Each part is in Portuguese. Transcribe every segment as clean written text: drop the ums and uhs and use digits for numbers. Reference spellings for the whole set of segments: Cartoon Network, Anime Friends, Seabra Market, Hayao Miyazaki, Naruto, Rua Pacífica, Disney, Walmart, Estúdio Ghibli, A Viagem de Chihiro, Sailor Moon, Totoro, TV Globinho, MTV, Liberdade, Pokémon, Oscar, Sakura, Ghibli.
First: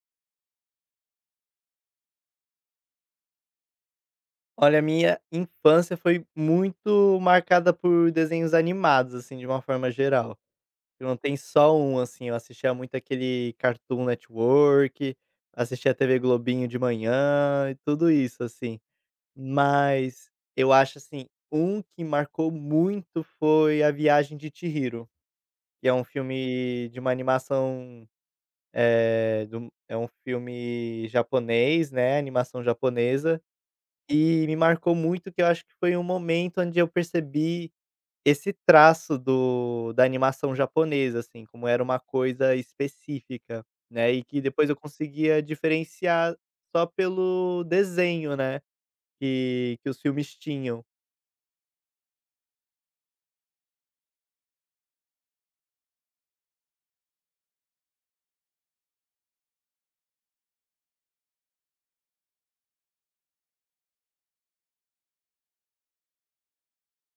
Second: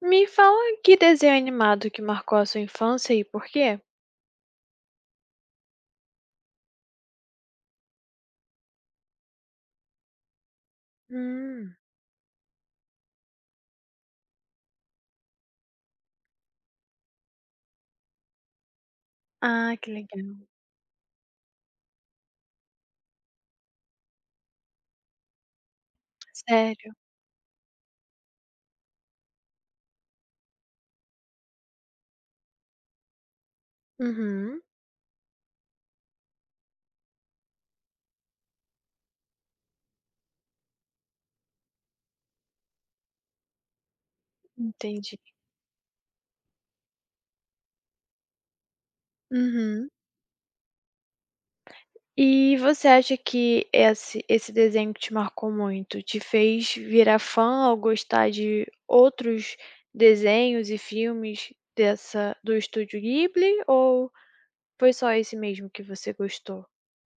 Me fala que desenho animado que marcou a sua infância e por quê? Olha, a minha infância foi muito marcada por desenhos animados, assim, de uma forma geral. Eu não tenho só Hum. um, assim, eu assistia muito aquele Cartoon Network, assistia a TV Globinho de manhã e tudo isso, assim. Ah, que Mas legal. eu acho, assim, um que marcou muito foi A Viagem de Chihiro, que é um filme Sério? de uma animação. É, é um filme japonês, né? Animação japonesa e me Uhum, marcou muito que eu acho que foi um momento onde eu percebi esse traço do da animação japonesa, assim, como era uma coisa específica, né, e que depois eu entendi. conseguia diferenciar só pelo desenho, né, que Uhum. que os filmes tinham. E você acha que esse desenho que te marcou muito te fez virar fã ou gostar de outros desenhos e filmes dessa do estúdio Ghibli ou foi só esse mesmo que você gostou?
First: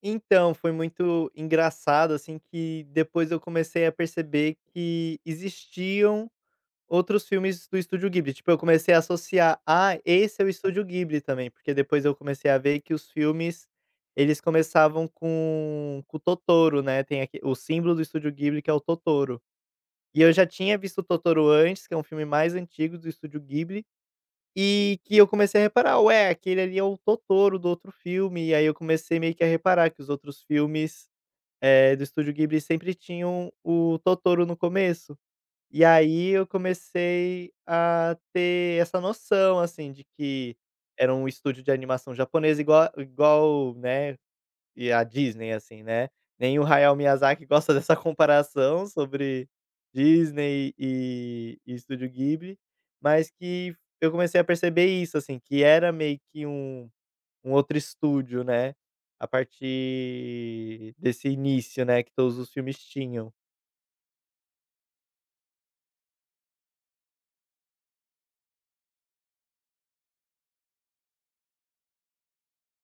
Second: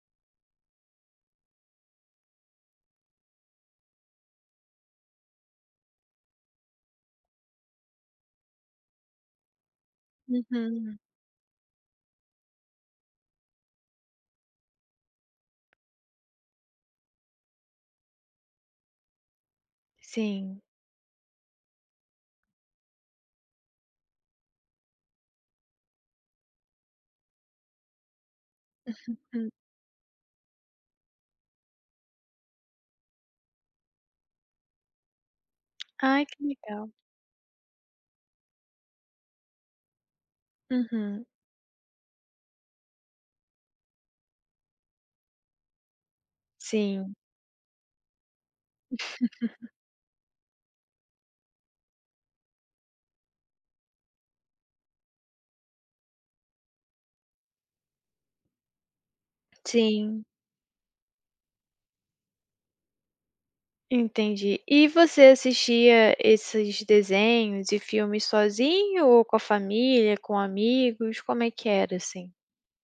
Então, foi muito engraçado, assim, que depois eu comecei a perceber que existiam outros filmes do estúdio Ghibli, tipo, eu comecei a associar: "Ah, esse é o estúdio Uhum. Ghibli também", porque depois eu comecei a ver que os filmes, eles começavam com o Totoro, né, tem aqui o símbolo do estúdio Ghibli que é o Totoro. E eu já Sim. tinha visto o Totoro antes, que é um filme mais antigo do estúdio Ghibli, e que eu comecei a reparar: "Ué, aquele ali é o Totoro do outro filme", e aí eu comecei meio que a Hum. reparar que os outros filmes, do estúdio Ghibli sempre tinham o Totoro no começo. E Ai, aí que eu legal. comecei a ter essa noção, assim, de que era Uhum. um estúdio de animação japonesa igual, né, e a Disney, assim, né. Nem o Hayao Sim, Miyazaki gosta dessa comparação sobre Disney e Estúdio Ghibli, mas que eu comecei a perceber isso, assim, que era meio que um outro estúdio, né, a sim. partir desse início, né, que todos os filmes tinham. Entendi. E você assistia esses desenhos e filmes sozinho ou com a família, com amigos? Como é que era assim?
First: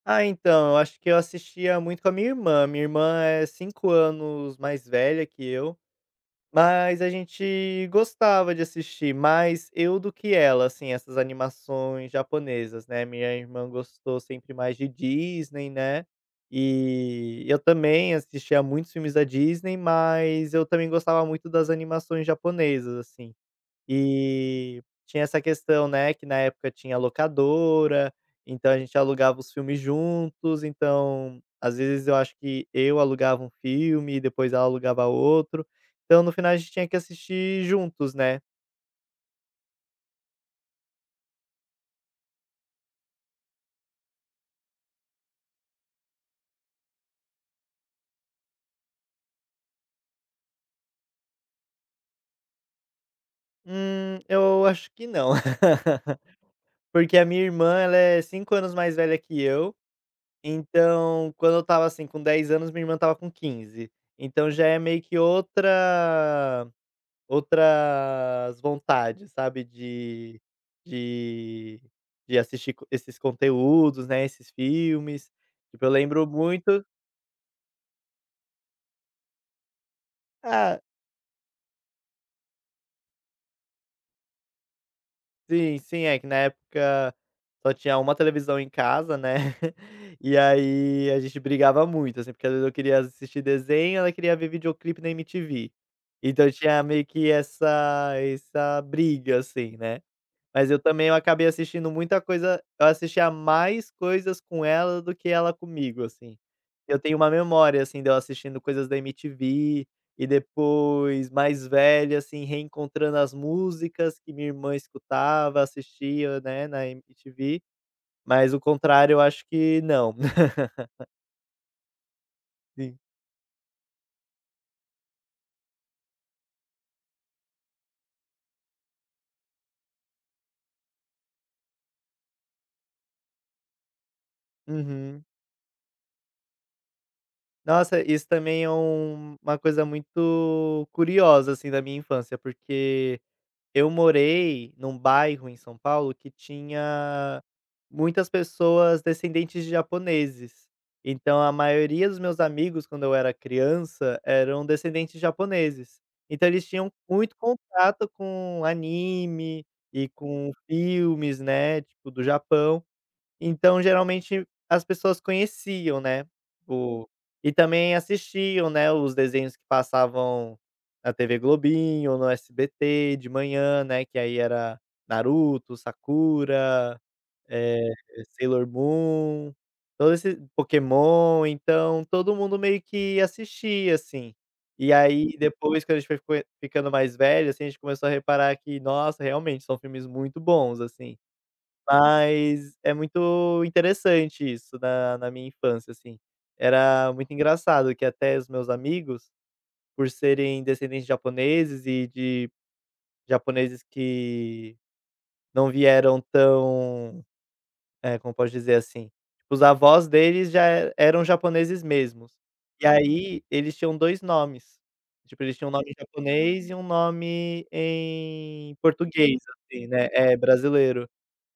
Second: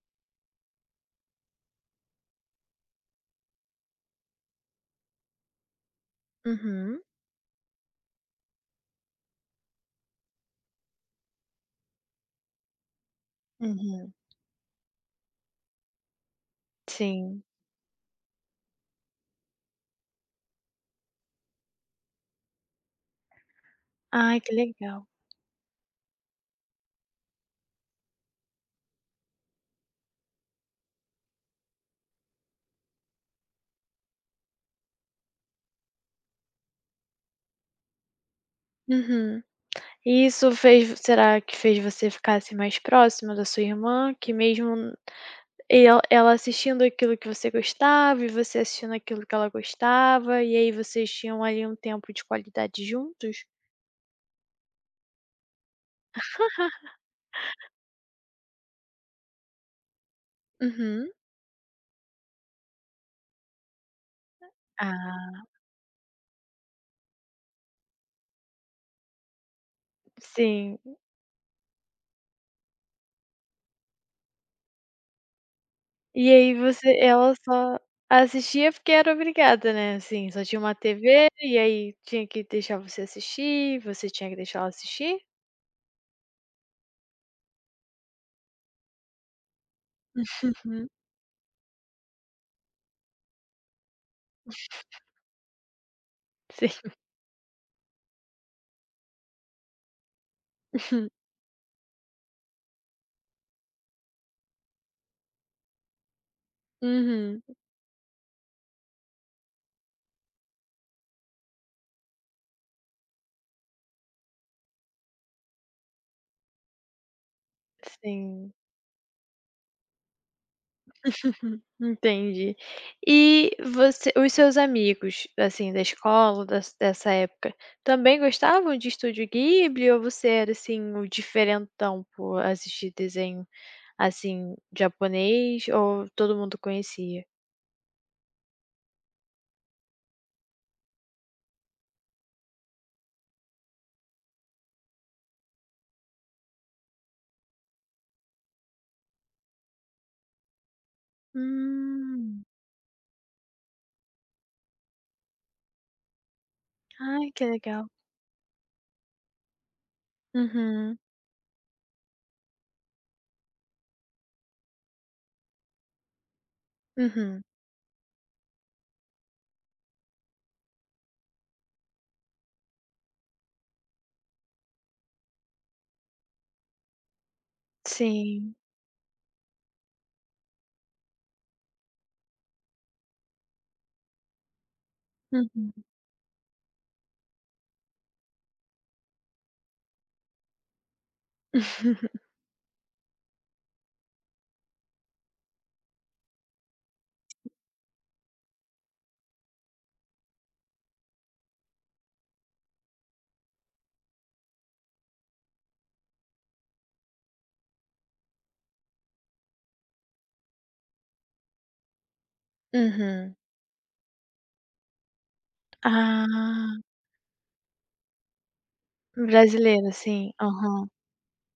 Ah, então, eu acho que eu assistia muito com a minha irmã. Minha irmã é 5 anos mais velha que eu, Uhum. mas a gente gostava de assistir mais eu do que ela, assim, essas animações japonesas, né. Minha irmã Uhum. gostou sempre mais de Disney, né, Sim. e eu também assistia muitos filmes da Disney, mas eu também gostava muito das animações japonesas, assim. Ai, que E legal. tinha essa questão, né, que na época tinha locadora, então a gente alugava os filmes juntos, então às vezes eu acho que eu alugava um filme e depois ela alugava outro, então no final a gente tinha que assistir juntos, né. Uhum. E isso fez será que fez você ficar, assim, mais próxima da sua irmã, que mesmo n- el ela assistindo aquilo que você gostava e você assistindo aquilo que ela gostava, e aí vocês tinham ali um tempo de qualidade juntos? Eu acho que não, porque a minha irmã ela é 5 anos mais velha que eu, Uhum. então quando eu estava, assim, com 10 anos, minha irmã estava com 15. Então já é meio que Ah, outras vontades, sabe, sim. de de assistir co esses conteúdos, né, esses filmes. Tipo, eu lembro E aí muito. você ela só assistia porque era obrigada, né, assim, só tinha uma Ah, TV e aí tinha que deixar você assistir, você tinha que deixar ela assistir? sim, sim, é que na época só tinha uma televisão em casa, né, e Uhum. aí a gente brigava muito, assim, porque às vezes eu queria assistir desenho, ela queria ver videoclipe na MTV. Então Sim. tinha meio que essa briga, assim, né. Mas eu também, eu acabei assistindo muita coisa. Eu assistia mais coisas com ela do que ela comigo, assim. Eu tenho uma Uhum. memória, assim, de eu assistindo coisas da MTV e depois, mais velha assim, reencontrando as músicas que minha irmã escutava, assistia, né, na MTV, Sim, mas o contrário eu acho que não. entendi. Sim. E você os seus amigos, assim, da escola, dessa época, também gostavam de Estúdio Ghibli ou você era, assim, o diferentão por assistir desenho, assim, Uhum. japonês ou todo mundo conhecia? Nossa, isso também é uma coisa muito curiosa, assim, da minha infância, porque eu morei num bairro em São Paulo que tinha muitas pessoas descendentes de japoneses. Então a maioria dos meus Hum. amigos, quando eu era criança, eram descendentes de japoneses. Então eles tinham Ai, muito que legal. contato com anime e com Uhum, filmes, né, tipo do Japão. Então geralmente as pessoas conheciam, né, o uhum. e também assistiam, né, os desenhos que passavam na TV Globinho, no SBT de manhã, né, que aí era Naruto, Sakura, eh, Sim. Sailor Moon, todo esse Pokémon, então todo mundo meio que assistia, assim. E aí Uhum. depois quando a gente foi ficando mais velho, assim, a gente começou a reparar que, nossa, realmente são filmes muito bons, assim. Mas é muito interessante isso na minha infância, assim. Era muito engraçado que até os meus amigos, por serem descendentes de japoneses e de japoneses que não vieram tão, como posso dizer assim, tipo, os avós deles já e eram japoneses mesmos. E Uhum. aí eles tinham 2 nomes, tipo, eles tinham um nome em japonês e Ah, um nome em português, assim, brasileiro, né, sim. é, Aham. brasileiro.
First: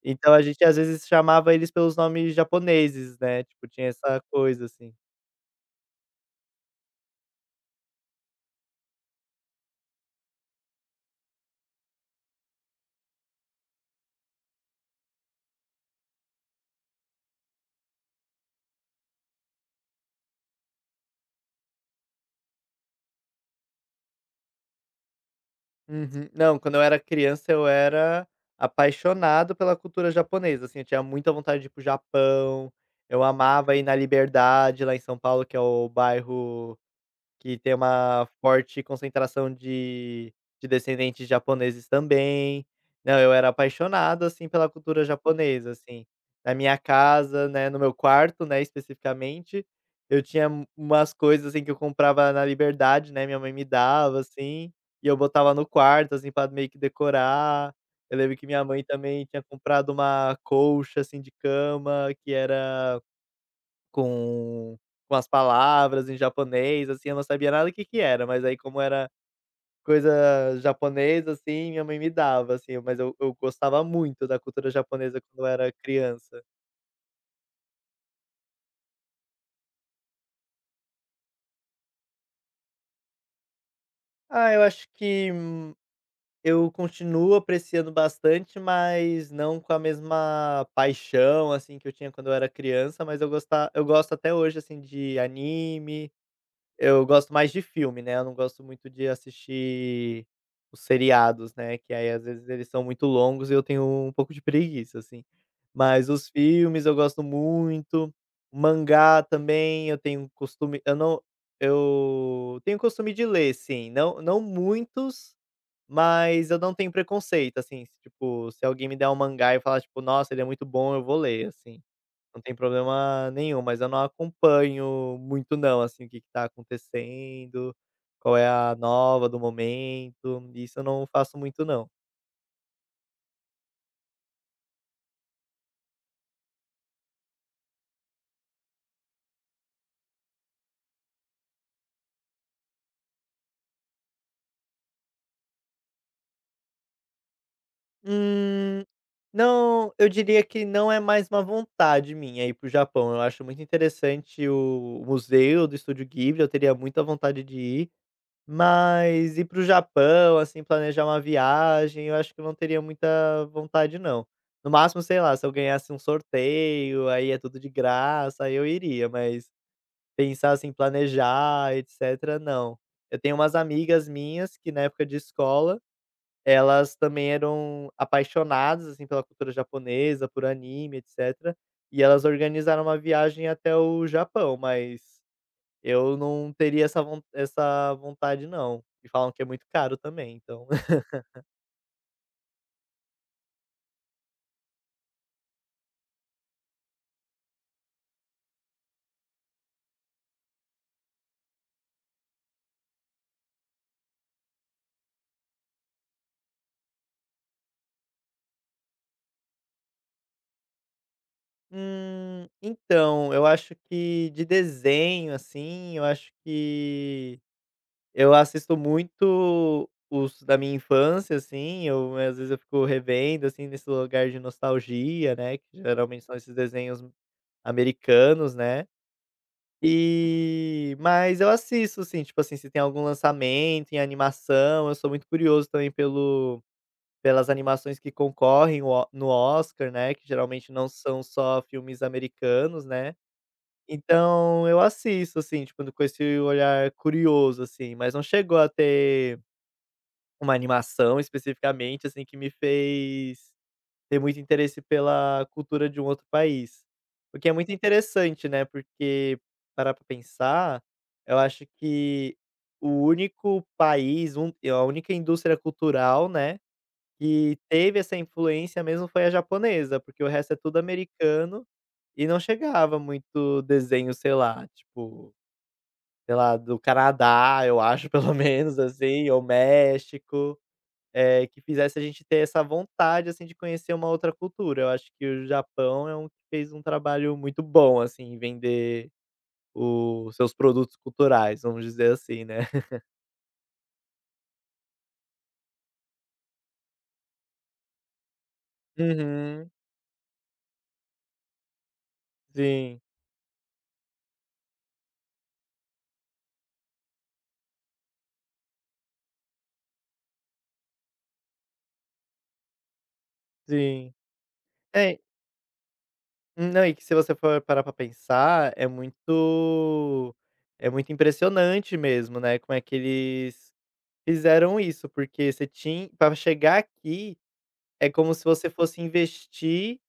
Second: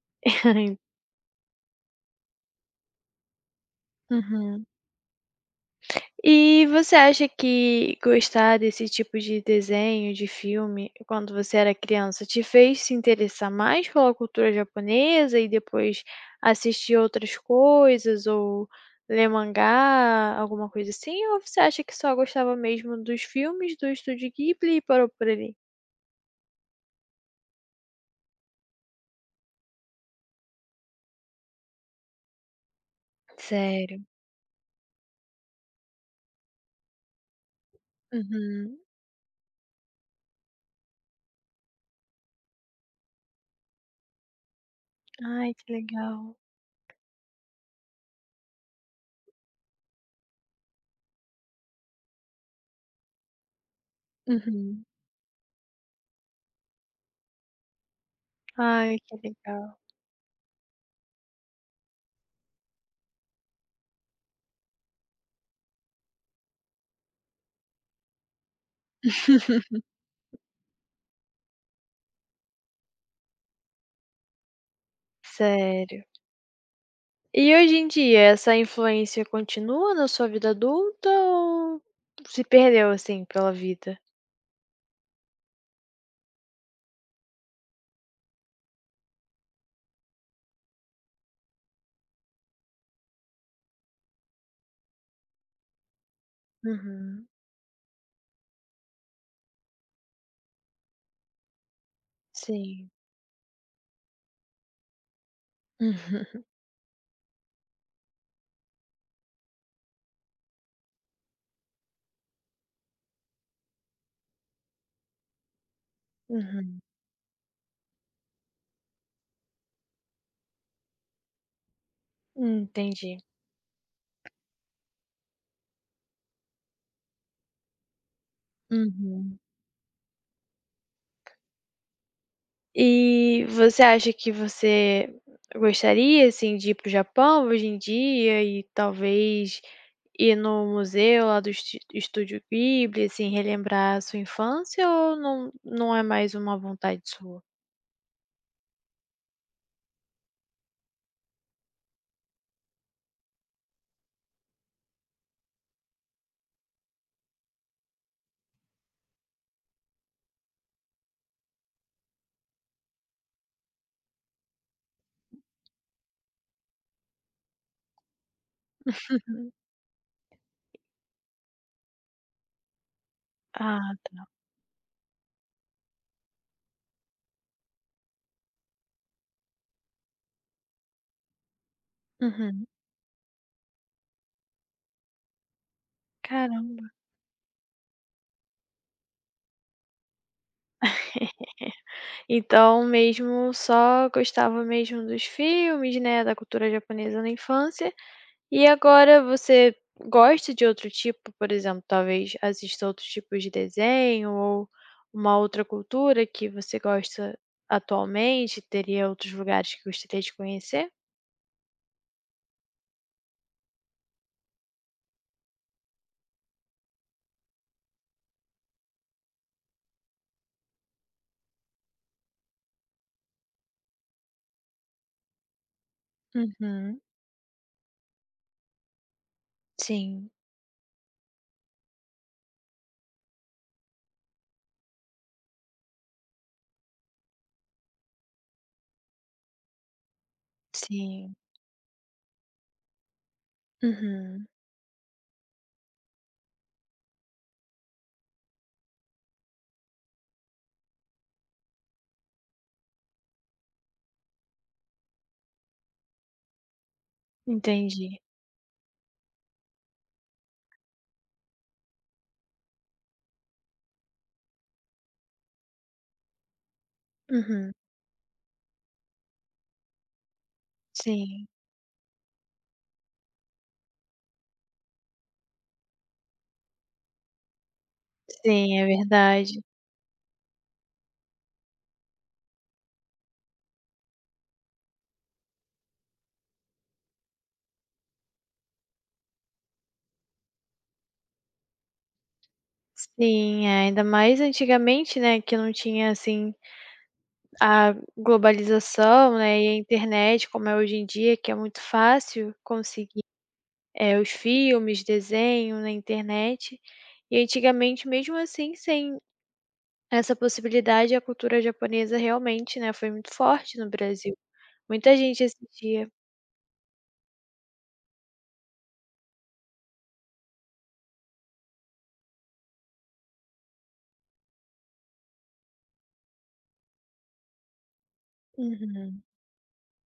Então a gente às vezes chamava eles pelos nomes japoneses, né, tipo tinha essa coisa Uhum. assim. E você acha que gostar desse tipo de desenho, de filme, quando você era criança, te fez se interessar mais pela cultura japonesa e depois assistir outras coisas ou ler mangá, alguma coisa assim? Ou você acha que só gostava mesmo dos filmes do Estúdio Ghibli e parou por ali? Uhum. Não, quando eu era criança eu era apaixonado pela cultura japonesa, assim, eu tinha muita vontade de ir para o Japão, eu amava ir na Sério? Liberdade lá em São Paulo que é o bairro que tem uma Uhum. forte concentração de descendentes japoneses também. Não, eu era apaixonado, assim, pela cultura Ai, que japonesa, assim. legal. Na minha casa, né, no meu quarto, né, especificamente, eu tinha umas coisas, assim, que eu comprava na Liberdade, né, minha mãe me dava, assim, Uhum. e eu botava no quarto, assim, pra meio que decorar. Eu lembro que minha mãe Ai, que também tinha legal. comprado uma colcha, assim, de cama que era com com as palavras em japonês, assim, eu não sabia nada o que que era, mas aí como era coisa japonesa, assim, minha mãe me dava, assim, mas eu gostava muito da cultura japonesa quando eu era Sério. criança. E hoje em dia, essa influência continua na sua vida adulta ou se perdeu, assim, pela vida? Ah, eu acho que, eu continuo apreciando bastante, mas não com a mesma paixão, assim, que eu tinha quando eu era criança, mas eu gosto até hoje, assim, de anime. Eu Uhum. gosto mais de filme, né, eu não gosto muito de assistir os seriados, né, que aí às vezes eles são Sim. muito longos e eu tenho um pouco de preguiça, assim. Mas os filmes eu gosto muito, mangá também eu não, eu tenho costume de ler, sim, não não muitos, Uhum. mas eu não Uhum. tenho preconceito, assim, se tipo, se alguém me der um mangá e falar tipo: "Nossa, ele é muito bom", eu vou ler, assim. Não tem Entendi. problema nenhum, mas eu não acompanho muito não, assim, o que que tá acontecendo, qual é a nova do Uhum. momento, isso eu não faço muito não. E você acha que você gostaria, assim, de ir para o Japão hoje em dia e talvez ir no museu lá do Esti Estúdio Ghibli, assim, relembrar a sua infância ou não é mais uma vontade sua? Hum, não, eu diria que não é mais uma vontade minha ir pro Japão, eu acho muito interessante o museu do Estúdio Ghibli, eu teria muita vontade de ir, mas ir para o Japão, assim, planejar uma viagem, eu acho que eu não teria muita vontade não. No máximo, sei lá, se eu ganhasse um sorteio, aí é tudo de graça, aí eu iria, mas Uhum. pensar assim, planejar, etcétera, não. Eu tenho umas Ah, amigas minhas que na época de escola, elas também eram apaixonadas, assim, pela cultura japonesa, por anime, etcétera, e elas uhum. organizaram uma viagem até o Japão, mas eu não teria Caramba. essa vontade não, e falam que é muito caro também, então. Então mesmo só gostava mesmo dos filmes, né, da cultura japonesa na infância. E agora você gosta de outro tipo, por exemplo, talvez assista outros tipos de desenho ou uma outra cultura que você gosta atualmente? Teria outros lugares que gostaria de conhecer? Então, eu acho que de desenho, assim, eu acho que eu assisto muito os da minha infância, assim, eu às vezes eu fico revendo, assim, nesse lugar de nostalgia, né, que geralmente são esses Uhum. desenhos americanos, né. Sim, Mas eu assisto, assim, tipo assim, se tem algum lançamento em animação, eu sou muito curioso também pelo Pelas animações que concorrem o no Oscar, né, que geralmente não são sim. só filmes americanos, né. Uhum. Então eu assisto, assim, tipo, com esse olhar curioso, assim, mas não chegou a ter uma animação especificamente, assim, que me fez ter muito interesse pela cultura de um outro país. O que é muito Entendi. interessante, né, porque parar pra pensar, eu acho que o único país, a única indústria cultural, né, que Uhum. teve essa influência mesmo foi a japonesa, porque o resto é tudo Sim, americano e não chegava muito desenho, sei lá, tipo, sei lá, do Canadá, eu acho, pelo menos, sim, é assim, ou verdade. México, que fizesse a gente ter essa vontade, assim, de conhecer uma outra cultura. Eu acho que o Japão é um que fez um trabalho muito bom, assim, em vender os seus produtos culturais, vamos dizer assim, né. Sim, é, ainda mais antigamente, né, que não tinha, assim, a globalização, né, e Uhum. a internet como é hoje em dia, que é muito fácil Sim, conseguir, os filmes, desenho na internet. E antigamente, mesmo assim, sem essa possibilidade, a cultura japonesa realmente, né, foi muito forte no sim. Brasil. Muita É. gente assistia. Não, e que se você for parar pra pensar, é muito impressionante mesmo, né, como é que eles fizeram isso, porque você tinha pra chegar aqui, é como se você fosse Uhum. investir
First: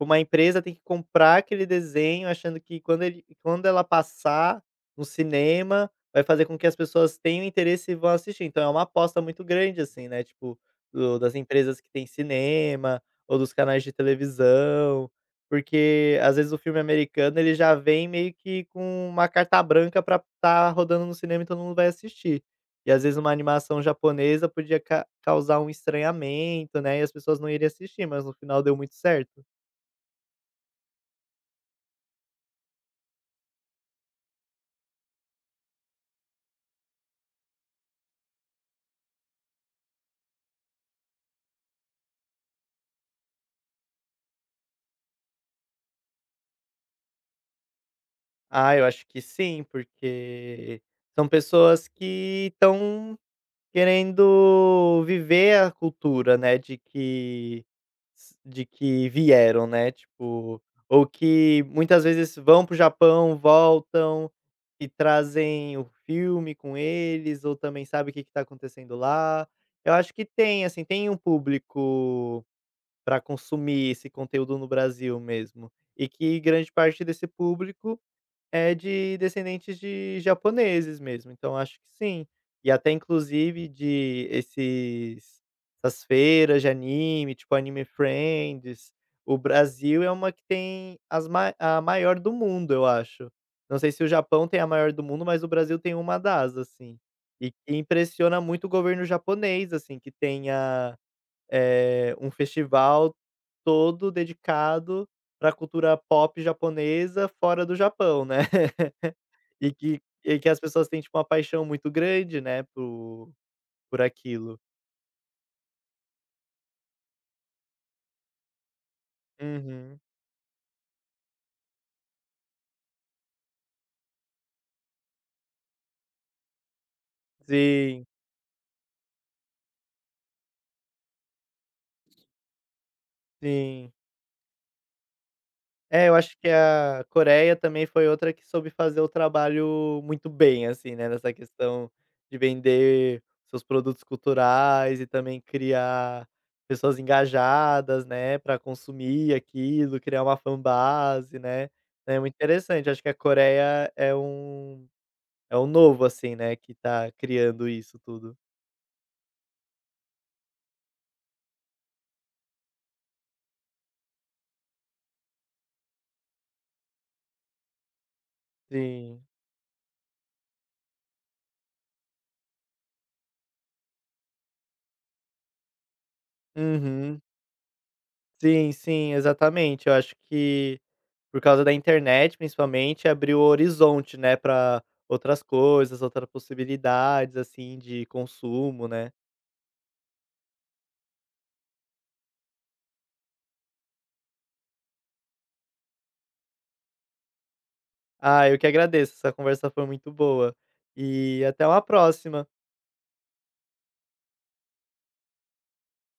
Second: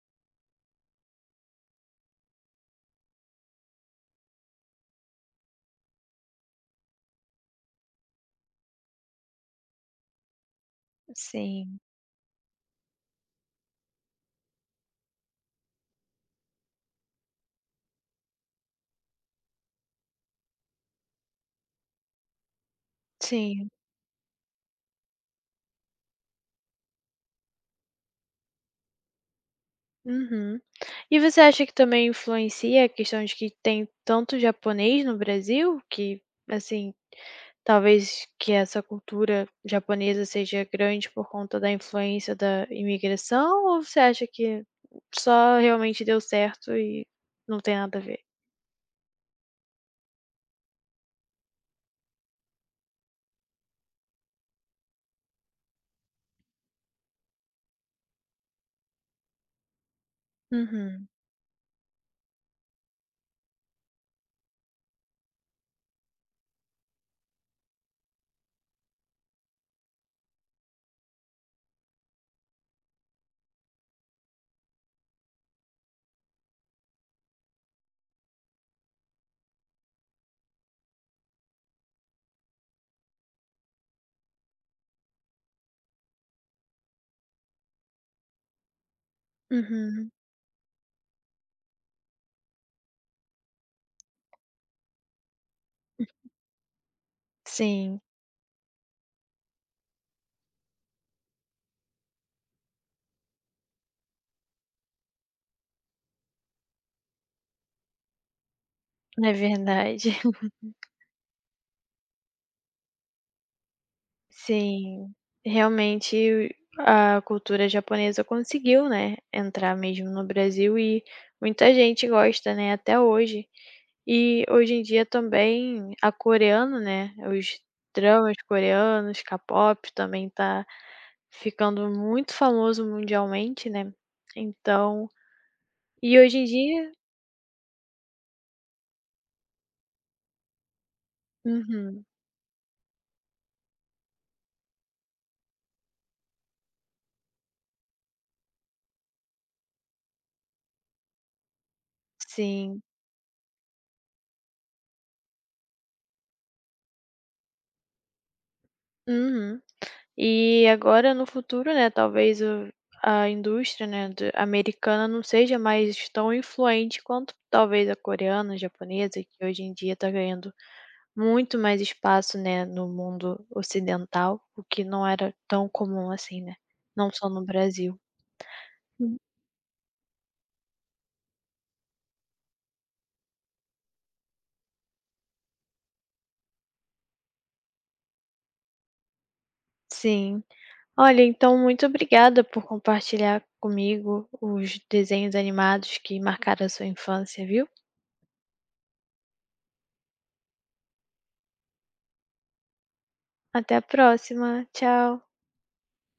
uma empresa tem que comprar aquele desenho achando que quando ela passar no cinema, vai fazer com que as pessoas tenham interesse e vão assistir. Então é uma aposta muito grande, assim, né, tipo, do das Sim, empresas que tem cinema, ou dos canais de televisão, porque às vezes o filme americano ele já vem meio que com uma carta branca pra estar rodando no cinema e todo mundo vai assistir. E às vezes uma sim. animação japonesa podia ca causar um estranhamento, né, e as pessoas não iriam assistir, mas no final deu muito certo. Uhum. E você acha que também influencia a questão de que tem tanto japonês no Brasil, que, assim, talvez que essa cultura japonesa seja grande por conta da influência da imigração, ou você acha que só realmente deu certo e não tem nada a ver? Ah, eu acho que sim, porque são pessoas que estão querendo viver a cultura, né, de que vieram, né, tipo, ou Uhum, que muitas vezes vão pro Japão, voltam e trazem o filme com eles, ou também sabe o que que está acontecendo lá. Eu acho que tem, assim, tem um público para consumir esse conteúdo no Brasil mesmo, e que grande parte desse público é de descendentes de japoneses mesmo, então acho que sim. E até inclusive de esses essas feiras de anime, tipo Anime Friends, o Brasil é uhum. uma que tem as ma a maior do mundo, eu acho. Não sei se o Japão tem a maior do mundo, mas o Brasil tem uma das, assim. E que Sim, impressiona muito o governo japonês, assim, que tenha, um festival todo dedicado para a cultura pop japonesa fora do Japão, né. é verdade. E que as pessoas têm, tipo, uma paixão muito grande, né, por aquilo. Sim, realmente a cultura japonesa conseguiu, né, entrar Uhum. mesmo no Brasil e muita gente gosta, né, até hoje. E hoje em dia também a coreana, né, os Sim, dramas coreanos, K-pop também tá ficando muito famoso mundialmente, sim. né. Então É, eu e acho hoje em que dia a Coreia também foi outra que soube fazer o trabalho muito bem, assim, né, nessa questão uhum, de vender seus produtos culturais e também criar pessoas engajadas, né, para consumir aquilo, criar uma fanbase, né. É muito sim, interessante, acho que a Coreia é um novo, assim, né, que tá criando isso tudo. uhum. E agora no futuro, né, talvez o a indústria, né, de americana não seja mais tão influente quanto talvez a coreana, a japonesa, Sim. que hoje em dia está ganhando muito mais espaço, né, no mundo ocidental, o que não era tão comum assim, né, não Uhum. só no Brasil. Sim, sim, Hum, exatamente. Eu acho que por causa da internet, principalmente, abriu o horizonte, né, para outras coisas, outras possibilidades, assim, de consumo, né. sim. Olha, então muito obrigada por compartilhar comigo os desenhos animados que marcaram a sua infância, viu. Ah, eu que agradeço, essa conversa foi muito boa. E até uma próxima. Até a próxima, tchau.